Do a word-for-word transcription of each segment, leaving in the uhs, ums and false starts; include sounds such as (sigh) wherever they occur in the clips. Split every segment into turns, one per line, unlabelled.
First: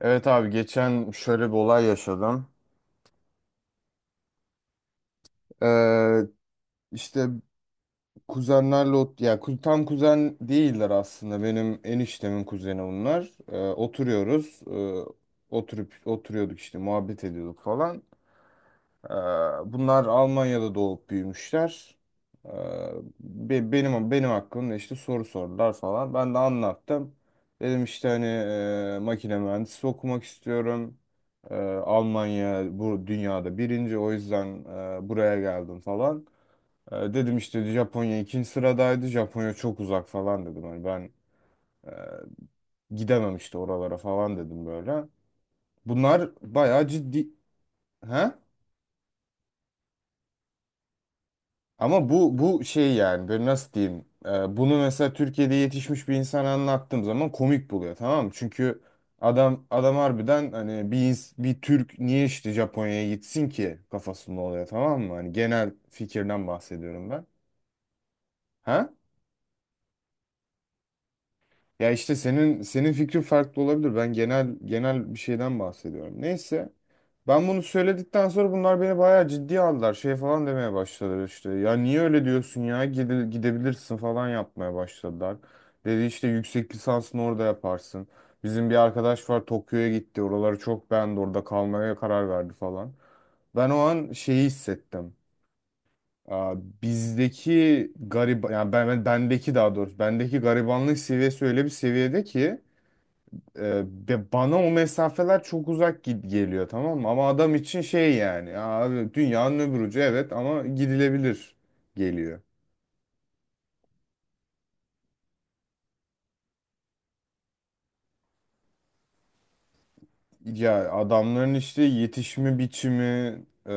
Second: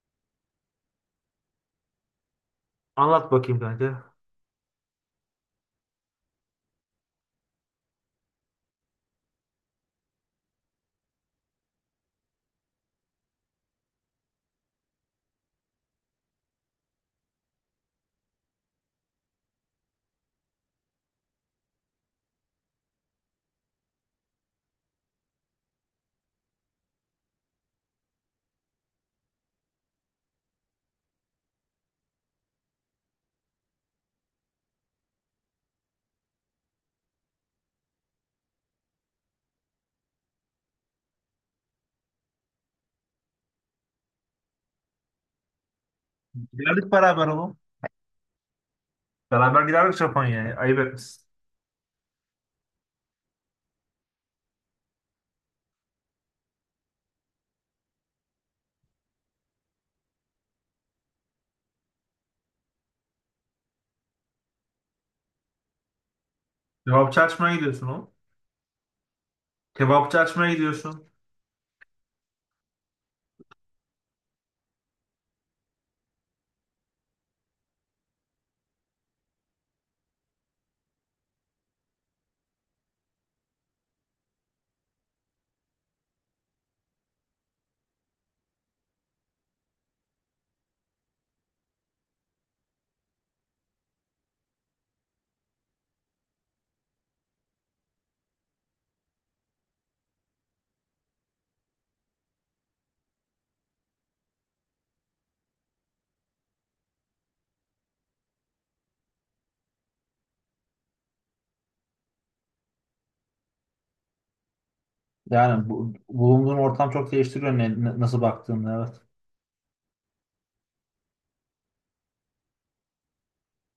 Evet abi geçen şöyle bir olay yaşadım.
Anlat bakayım kanka.
Ee, işte kuzenlerle ot ya ku- tam kuzen değiller aslında. Benim eniştemin kuzeni bunlar. Ee, oturuyoruz. Ee, oturup oturuyorduk işte muhabbet ediyorduk falan. Ee, Bunlar Almanya'da doğup büyümüşler. Ee, be- Benim benim hakkımda işte soru sordular falan. Ben de anlattım. Dedim işte hani e, makine mühendisi okumak istiyorum. Ee, Almanya bu dünyada birinci, o yüzden e, buraya geldim falan. Ee, Dedim işte Japonya ikinci sıradaydı. Japonya çok uzak falan dedim. Hani ben e, gidemem işte oralara falan dedim böyle. Bunlar bayağı
Giderdik beraber
ciddi.
oğlum.
He?
Beraber giderdik Japonya'ya. Ayıp etmişsin.
Ama bu bu şey, yani böyle nasıl diyeyim, e, bunu mesela Türkiye'de yetişmiş bir insana anlattığım zaman komik buluyor, tamam mı? Çünkü adam adam harbiden hani bir ins- bir Türk niye işte Japonya'ya gitsin ki kafasında oluyor, tamam mı? Hani genel fikirden bahsediyorum
Kebapçı
ben.
açmaya gidiyorsun oğlum.
Ha?
Kebapçı açmaya gidiyorsun.
Ya işte senin senin fikrin farklı olabilir. Ben genel genel bir şeyden bahsediyorum. Neyse. Ben bunu söyledikten sonra bunlar beni bayağı ciddiye aldılar. Şey falan demeye başladılar işte. Ya niye öyle diyorsun ya? Gide- gidebilirsin falan yapmaya başladılar. Dedi işte yüksek lisansını orada yaparsın. Bizim bir arkadaş var, Tokyo'ya gitti. Oraları çok beğendi. Orada kalmaya karar verdi falan. Ben o an şeyi hissettim. Aa, bizdeki garip yani ben, ben- bendeki, daha doğrusu bendeki garibanlık seviyesi öyle bir seviyede ki e, be- bana o mesafeler çok uzak gi- geliyor, tamam mı? Ama adam için şey, yani "Ya abi, dünyanın öbür ucu, evet, ama gidilebilir" geliyor.
Yani bu, bulunduğun ortam çok değiştiriyor ne, ne- nasıl baktığını, evet.
Ya adamların işte yetişme biçimi, e,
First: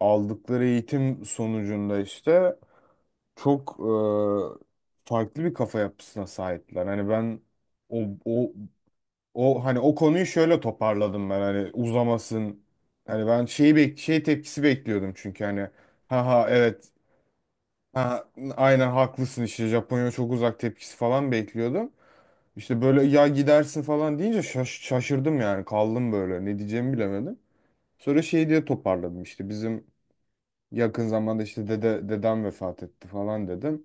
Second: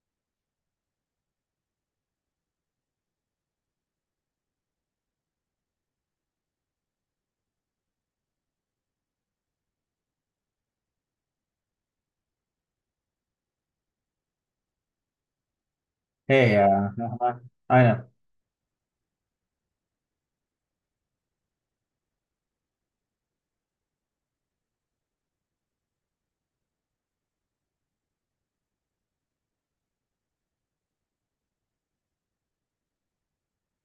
aldıkları eğitim sonucunda işte çok e, farklı bir kafa yapısına sahipler. Hani ben o, o O hani o konuyu şöyle toparladım, ben hani uzamasın. Hani ben şeyi bek şey tepkisi bekliyordum, çünkü hani "ha ha,
He
evet,
ya. Aha, aynen.
ha, aynen haklısın" işte, Japonya çok uzak tepkisi falan bekliyordum. İşte böyle "ya, gidersin" falan deyince şaş şaşırdım, yani kaldım böyle, ne diyeceğimi bilemedim. Sonra şey diye toparladım işte, bizim yakın zamanda işte dede dedem vefat etti falan dedim.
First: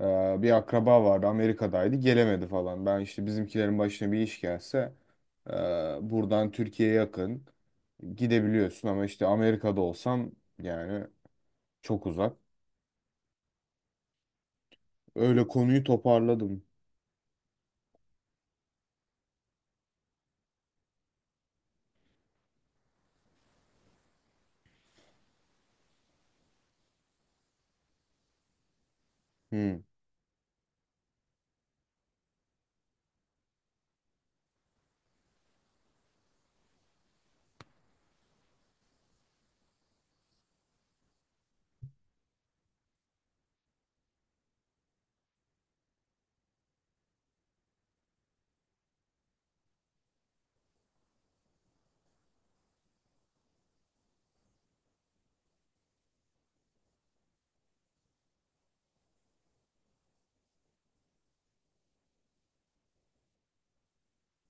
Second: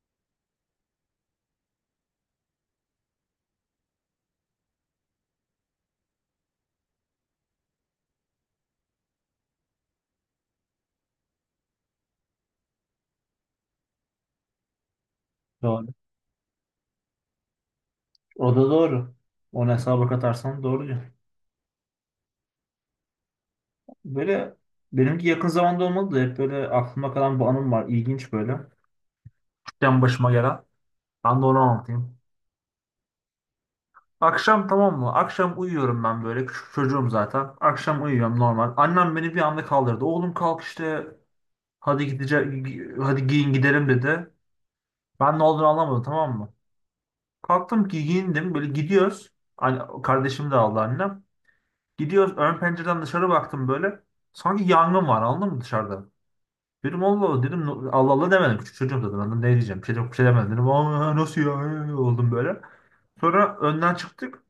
Ee, bir akraba vardı, Amerika'daydı, gelemedi falan. Ben işte bizimkilerin başına bir iş gelse e, buradan Türkiye'ye yakın, gidebiliyorsun, ama işte Amerika'da olsam yani çok uzak. Öyle konuyu
Doğru.
toparladım.
O da doğru. Onu hesaba katarsan doğru diyor. Böyle benimki yakın zamanda olmadı da hep böyle aklıma kalan bu anım var. İlginç böyle.
Hmm.
Küçükken başıma gelen. Ben de onu anlatayım. Akşam, tamam mı? Akşam uyuyorum ben böyle. Küçük çocuğum zaten. Akşam uyuyorum normal. Annem beni bir anda kaldırdı. Oğlum kalk işte. Hadi gidecek. Hadi giyin gidelim dedi. Ben ne olduğunu anlamadım, tamam mı? Kalktım ki giyindim. Böyle gidiyoruz. Anne, kardeşim de aldı annem. Gidiyoruz. Ön pencereden dışarı baktım böyle. Sanki yangın var, anladın mı, dışarıda? Dedim Allah Allah dedim. No- Allah Allah demedim. Küçük çocuğum zaten, anladım ne diyeceğim. Bir şey, yok, bir şey demedim dedim. Aa, nasıl ya. Ee, oldum böyle. Sonra önden çıktık.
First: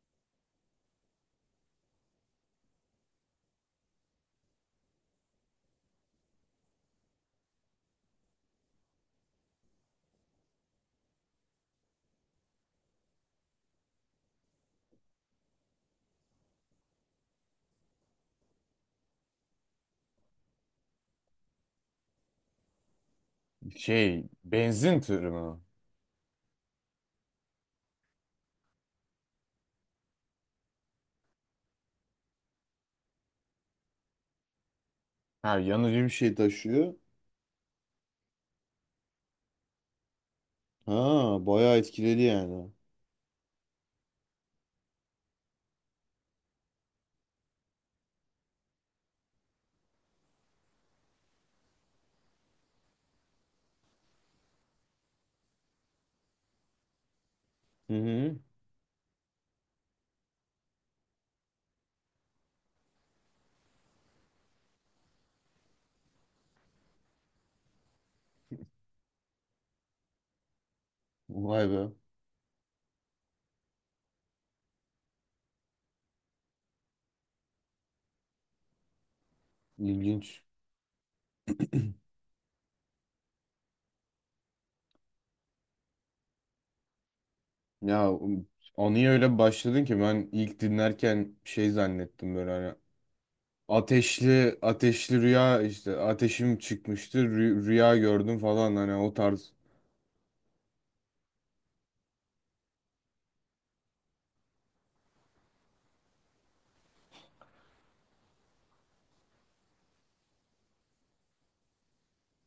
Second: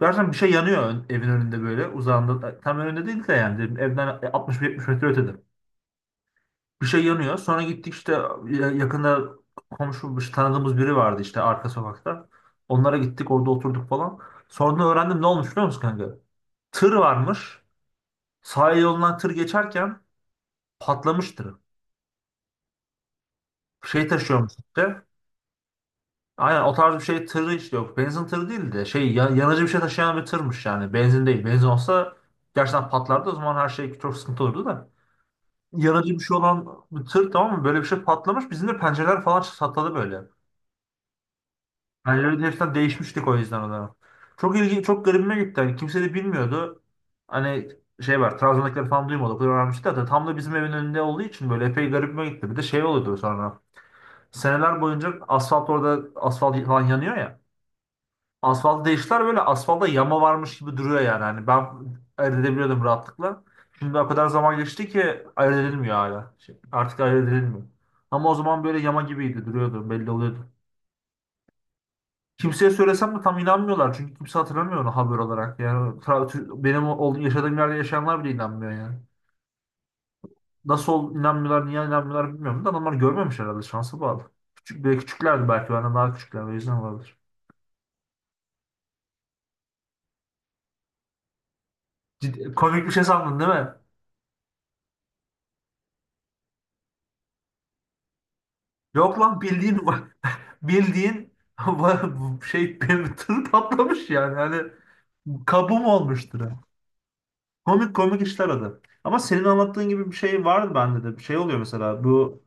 Gerçekten bir şey yanıyor, ön- evin önünde böyle, uzağında. E, Tam önünde değil de, yani dedim, evden altmış yetmiş metre ötede. Bir şey yanıyor. Sonra gittik işte, ya- yakında komşu, işte tanıdığımız biri vardı işte, arka sokakta. Onlara gittik, orada oturduk falan. Sonra öğrendim ne olmuş biliyor musun kanka? Tır varmış. Sahil yolundan tır geçerken patlamış tırı. Şey
Şey,
taşıyormuş
benzin
işte.
tırı mı?
Aynen o tarz bir şey tırı işte, yok. Benzin tırı değil de şey, ya- yanıcı bir şey taşıyan bir tırmış yani. Benzin değil. Benzin olsa gerçekten patlardı. O zaman her şey çok sıkıntı olurdu da.
Ha, yanıcı bir
Yanıcı bir
şey
şey olan
taşıyor.
bir tır, tamam mı? Böyle bir şey patlamış. Bizim de pencereler falan çatladı böyle.
Ha, bayağı etkiledi
Pencereleri
yani.
hepsinden değişmiştik o yüzden o zaman. Çok ilgi, çok garibime gitti. Hani kimse de bilmiyordu. Hani şey var, Trabzon'dakileri falan duymadı. O kadar öğrenmişti zaten. Tam da bizim evin önünde olduğu için böyle epey garibime gitti. Bir de şey oluyordu sonra. Seneler boyunca asfalt, orada asfalt falan yanıyor ya.
Hı hı.
Asfaltı değiştiler, böyle asfalda yama varmış gibi duruyor yani. Hani ben ayırt edebiliyordum rahatlıkla. Şimdi o kadar zaman geçti ki ayırt edilmiyor hala. Şey, artık ayırt edilmiyor. Ama o zaman böyle yama gibiydi, duruyordu, belli oluyordu.
Vay be.
Kimseye söylesem de tam inanmıyorlar çünkü kimse hatırlamıyor onu haber olarak. Yani tra- tü- benim olduğum, yaşadığım yerde yaşayanlar bile inanmıyor yani.
İlginç.
Nasıl ol- inanmıyorlar, niye inanmıyorlar bilmiyorum da adamlar görmemiş herhalde, şansa bağlı. Küçük, böyle küçüklerdi, belki benden daha küçükler, o yüzden olabilir.
Ya anıya öyle başladın ki, ben ilk dinlerken şey zannettim, böyle
Ciddi-
hani
komik bir şey sandın değil mi?
ateşli ateşli rüya, işte ateşim çıkmıştı, rü- rüya gördüm falan, hani o
Yok lan,
tarz.
bildiğin bu. (laughs) Bildiğin (laughs) şey, bir tır patlamış yani. Hani kabuğum olmuştur. Komik komik işler o. Ama senin anlattığın gibi bir şey vardı bende de. Bir şey oluyor mesela. Bu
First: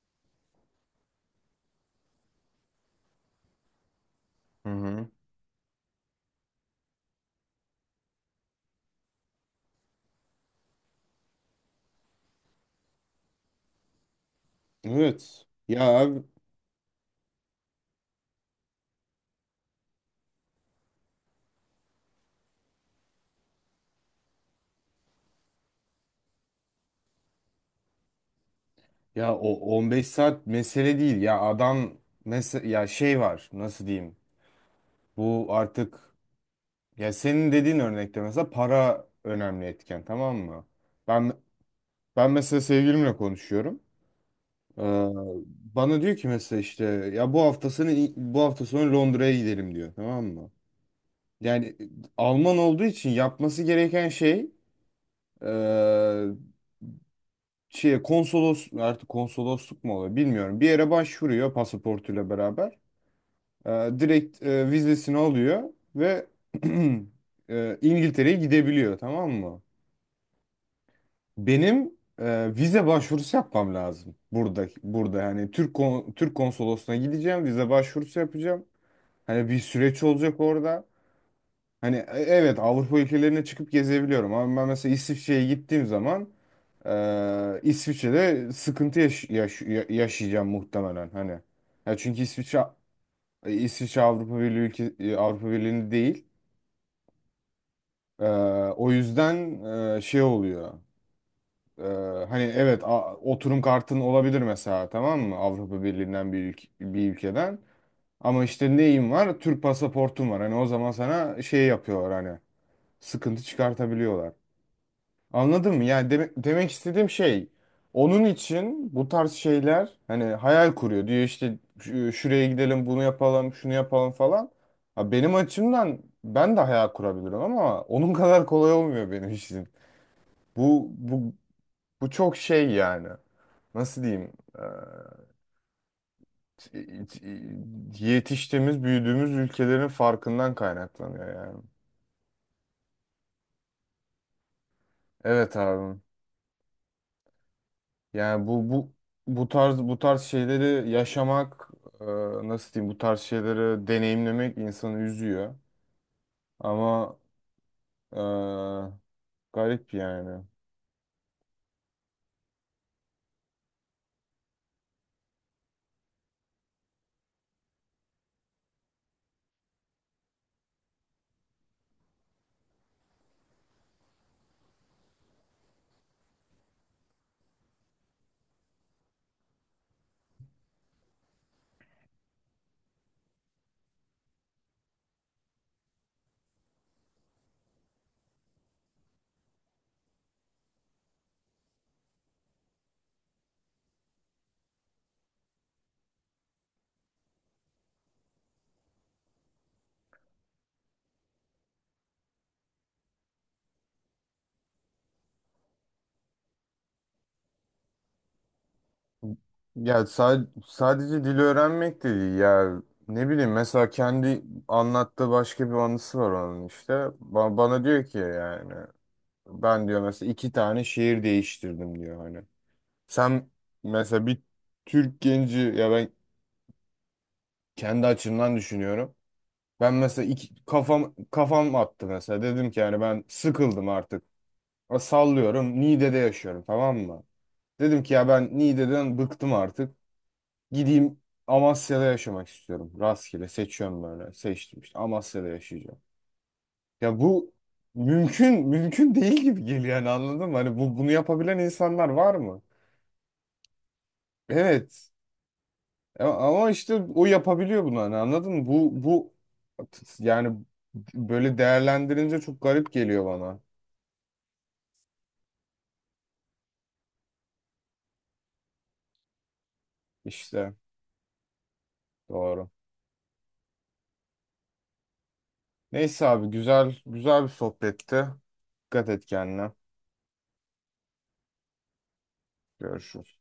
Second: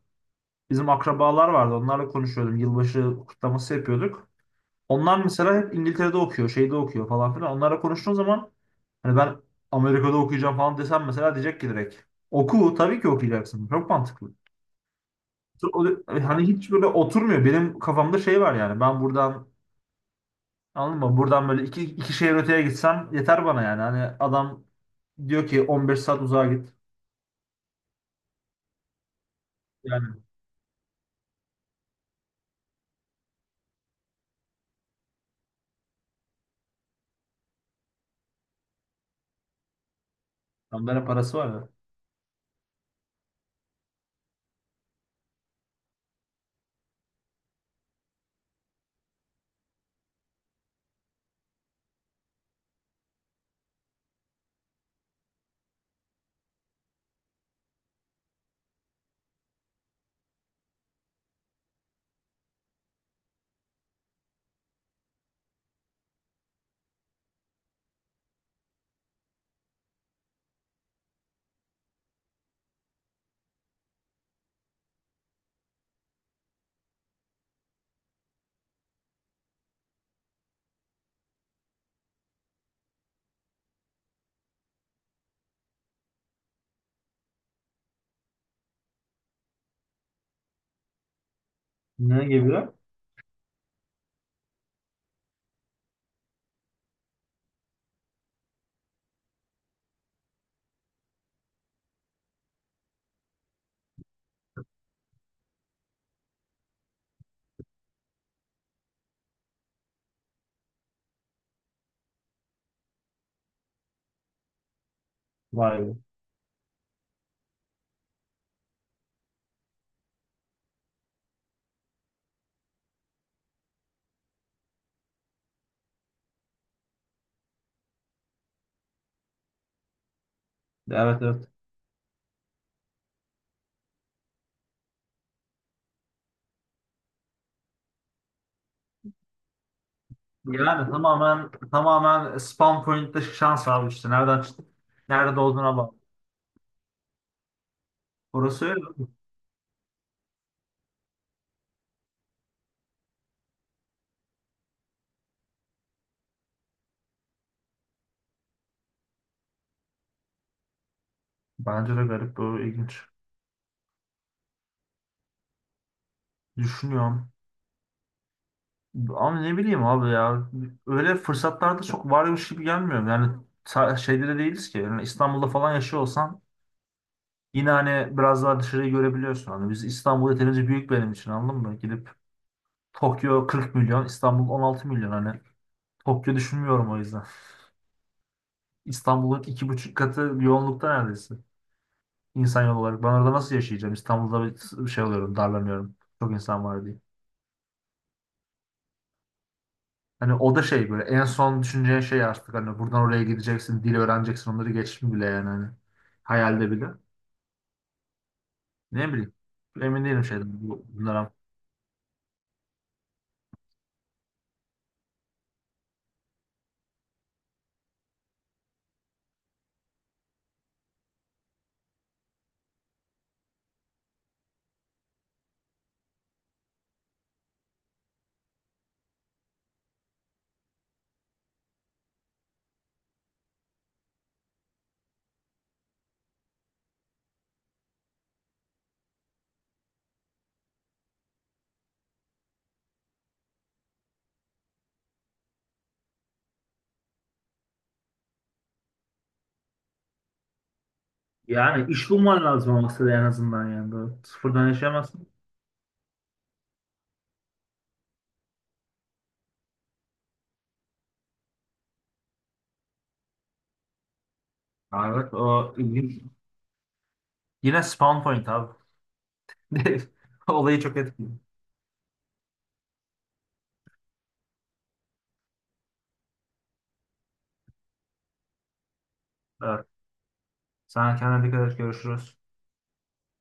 bizim akrabalar vardı. Onlarla konuşuyordum. Yılbaşı kutlaması yapıyorduk.
Hı hı.
Onlar mesela hep İngiltere'de okuyor, şeyde okuyor falan filan. Onlarla konuştuğun zaman hani ben Amerika'da okuyacağım falan desem mesela, diyecek ki direkt oku, tabii ki okuyacaksın. Çok mantıklı.
Evet.
O-
Ya abi,
Hani hiç böyle oturmuyor. Benim kafamda şey var yani. Ben buradan, anladın mı, buradan böyle iki, iki şehir öteye gitsem yeter bana yani. Hani adam diyor ki on beş saat uzağa git.
ya o on beş
Yani
saat mesele değil ya adam, mesela ya şey var, nasıl diyeyim? Bu artık, ya senin dediğin örnekte mesela para önemli etken, tamam mı?
adamların
Ben
parası var ya.
ben mesela sevgilimle konuşuyorum. Ee, bana diyor ki mesela işte, ya bu hafta sonu, bu hafta sonu Londra'ya gidelim diyor, tamam mı? Yani e, Alman olduğu için yapması gereken şey, eee şey, konsolos, artık konsolosluk mu oluyor bilmiyorum, bir yere başvuruyor pasaportuyla beraber. Eee, direkt eee, vizesini alıyor ve (clears throat) eee, İngiltere'ye gidebiliyor, tamam mı? Benim eee, vize başvurusu yapmam lazım. Burada burada yani Türk kon- Türk konsolosluğuna gideceğim, vize başvurusu yapacağım. Hani bir süreç olacak orada. Hani e- evet, Avrupa ülkelerine çıkıp gezebiliyorum, ama ben mesela İsviçre'ye gittiğim zaman e, İsviçre'de sıkıntı yaş- yaş- ya- yaşayacağım muhtemelen hani. Ya çünkü
Ne gibi?
İsviçre e, İsviçre Avrupa Birliği ülke e, Avrupa Birliği'nde değil. E, o yüzden e, şey oluyor. E, hani evet, a- oturum kartın olabilir mesela, tamam mı? Avrupa Birliği'nden bir, ülk- bir ülkeden. Ama işte neyim var? Türk pasaportum var. Hani o zaman sana şey yapıyorlar, hani sıkıntı çıkartabiliyorlar. Anladın
Vay
mı?
be.
Yani deme- demek istediğim şey, onun için bu tarz şeyler hani hayal kuruyor. Diyor işte "Şu- şuraya gidelim, bunu yapalım, şunu yapalım" falan. Ha, benim açımdan ben de hayal kurabilirim, ama onun (laughs) kadar kolay olmuyor benim için. Bu
Evet,
bu
evet.
bu çok şey yani. Nasıl diyeyim? Ee, yetiştiğimiz, büyüdüğümüz ülkelerin farkından
Yani
kaynaklanıyor
tamamen
yani.
tamamen spawn point'te şans abi işte. Nereden çıktık? Nerede
Evet
olduğuna bak.
abi. Yani
Orası
bu
öyle.
bu bu tarz bu tarz şeyleri yaşamak, e, nasıl diyeyim, bu tarz şeyleri deneyimlemek insanı üzüyor, ama e, garip yani.
Bence de garip bu, ilginç. Düşünüyorum. Ama ne bileyim abi ya. Öyle fırsatlarda çok varmış gibi gelmiyor. Yani sa- şeyde de değiliz ki. Yani İstanbul'da falan yaşıyor olsan yine hani biraz daha dışarıyı görebiliyorsun. Hani biz İstanbul yeterince büyük benim için, anladın mı? Gidip Tokyo kırk milyon, İstanbul on altı milyon. Hani Tokyo düşünmüyorum o yüzden. İstanbul'un iki buçuk katı yoğunlukta neredeyse. İnsan yolu olarak. Ben orada nasıl yaşayacağım? İstanbul'da bir şey oluyorum, darlanıyorum. Çok insan var diye. Hani o da şey, böyle en son düşüneceğin şey artık, hani buradan oraya gideceksin, dil öğreneceksin, onları geçtim bile yani hani. Hayalde bile. Ne bileyim.
Ya
Emin değilim
sa-
şeyden, bu-
sadece
bunlara.
dil öğrenmek de değil ya, ne bileyim, mesela kendi anlattığı başka bir anısı var onun, işte Ba- bana diyor ki, yani ben diyor mesela iki tane şehir değiştirdim diyor hani. Sen mesela bir Türk genci, ya ben kendi açımdan düşünüyorum. Ben mesela iki, kafam kafam attı mesela. Dedim ki yani ben sıkıldım artık. A, Sallıyorum, Niğde'de yaşıyorum tamam mı? Dedim ki ya ben Niğde'den bıktım artık. Gideyim, Amasya'da yaşamak istiyorum. Rastgele seçiyorum böyle. Seçtim işte, Amasya'da yaşayacağım. Ya bu mümkün mümkün değil gibi geliyor yani, anladın mı? Hani bu bunu yapabilen
Yani
insanlar
iş
var
bulman
mı?
lazım olması da en azından yani. Böyle sıfırdan
Evet.
yaşayamazsın.
A- Ama işte o yapabiliyor bunu, hani anladın mı? Bu bu yani, böyle değerlendirince çok garip geliyor bana.
Ha, evet, o ilginç. Yine spawn point abi. (laughs)
İşte
Olayı çok etkili.
doğru. Neyse abi, güzel güzel bir sohbetti. Dikkat et kendine.
Evet. Sana kendine dikkat et. Görüşürüz.
Görüşürüz.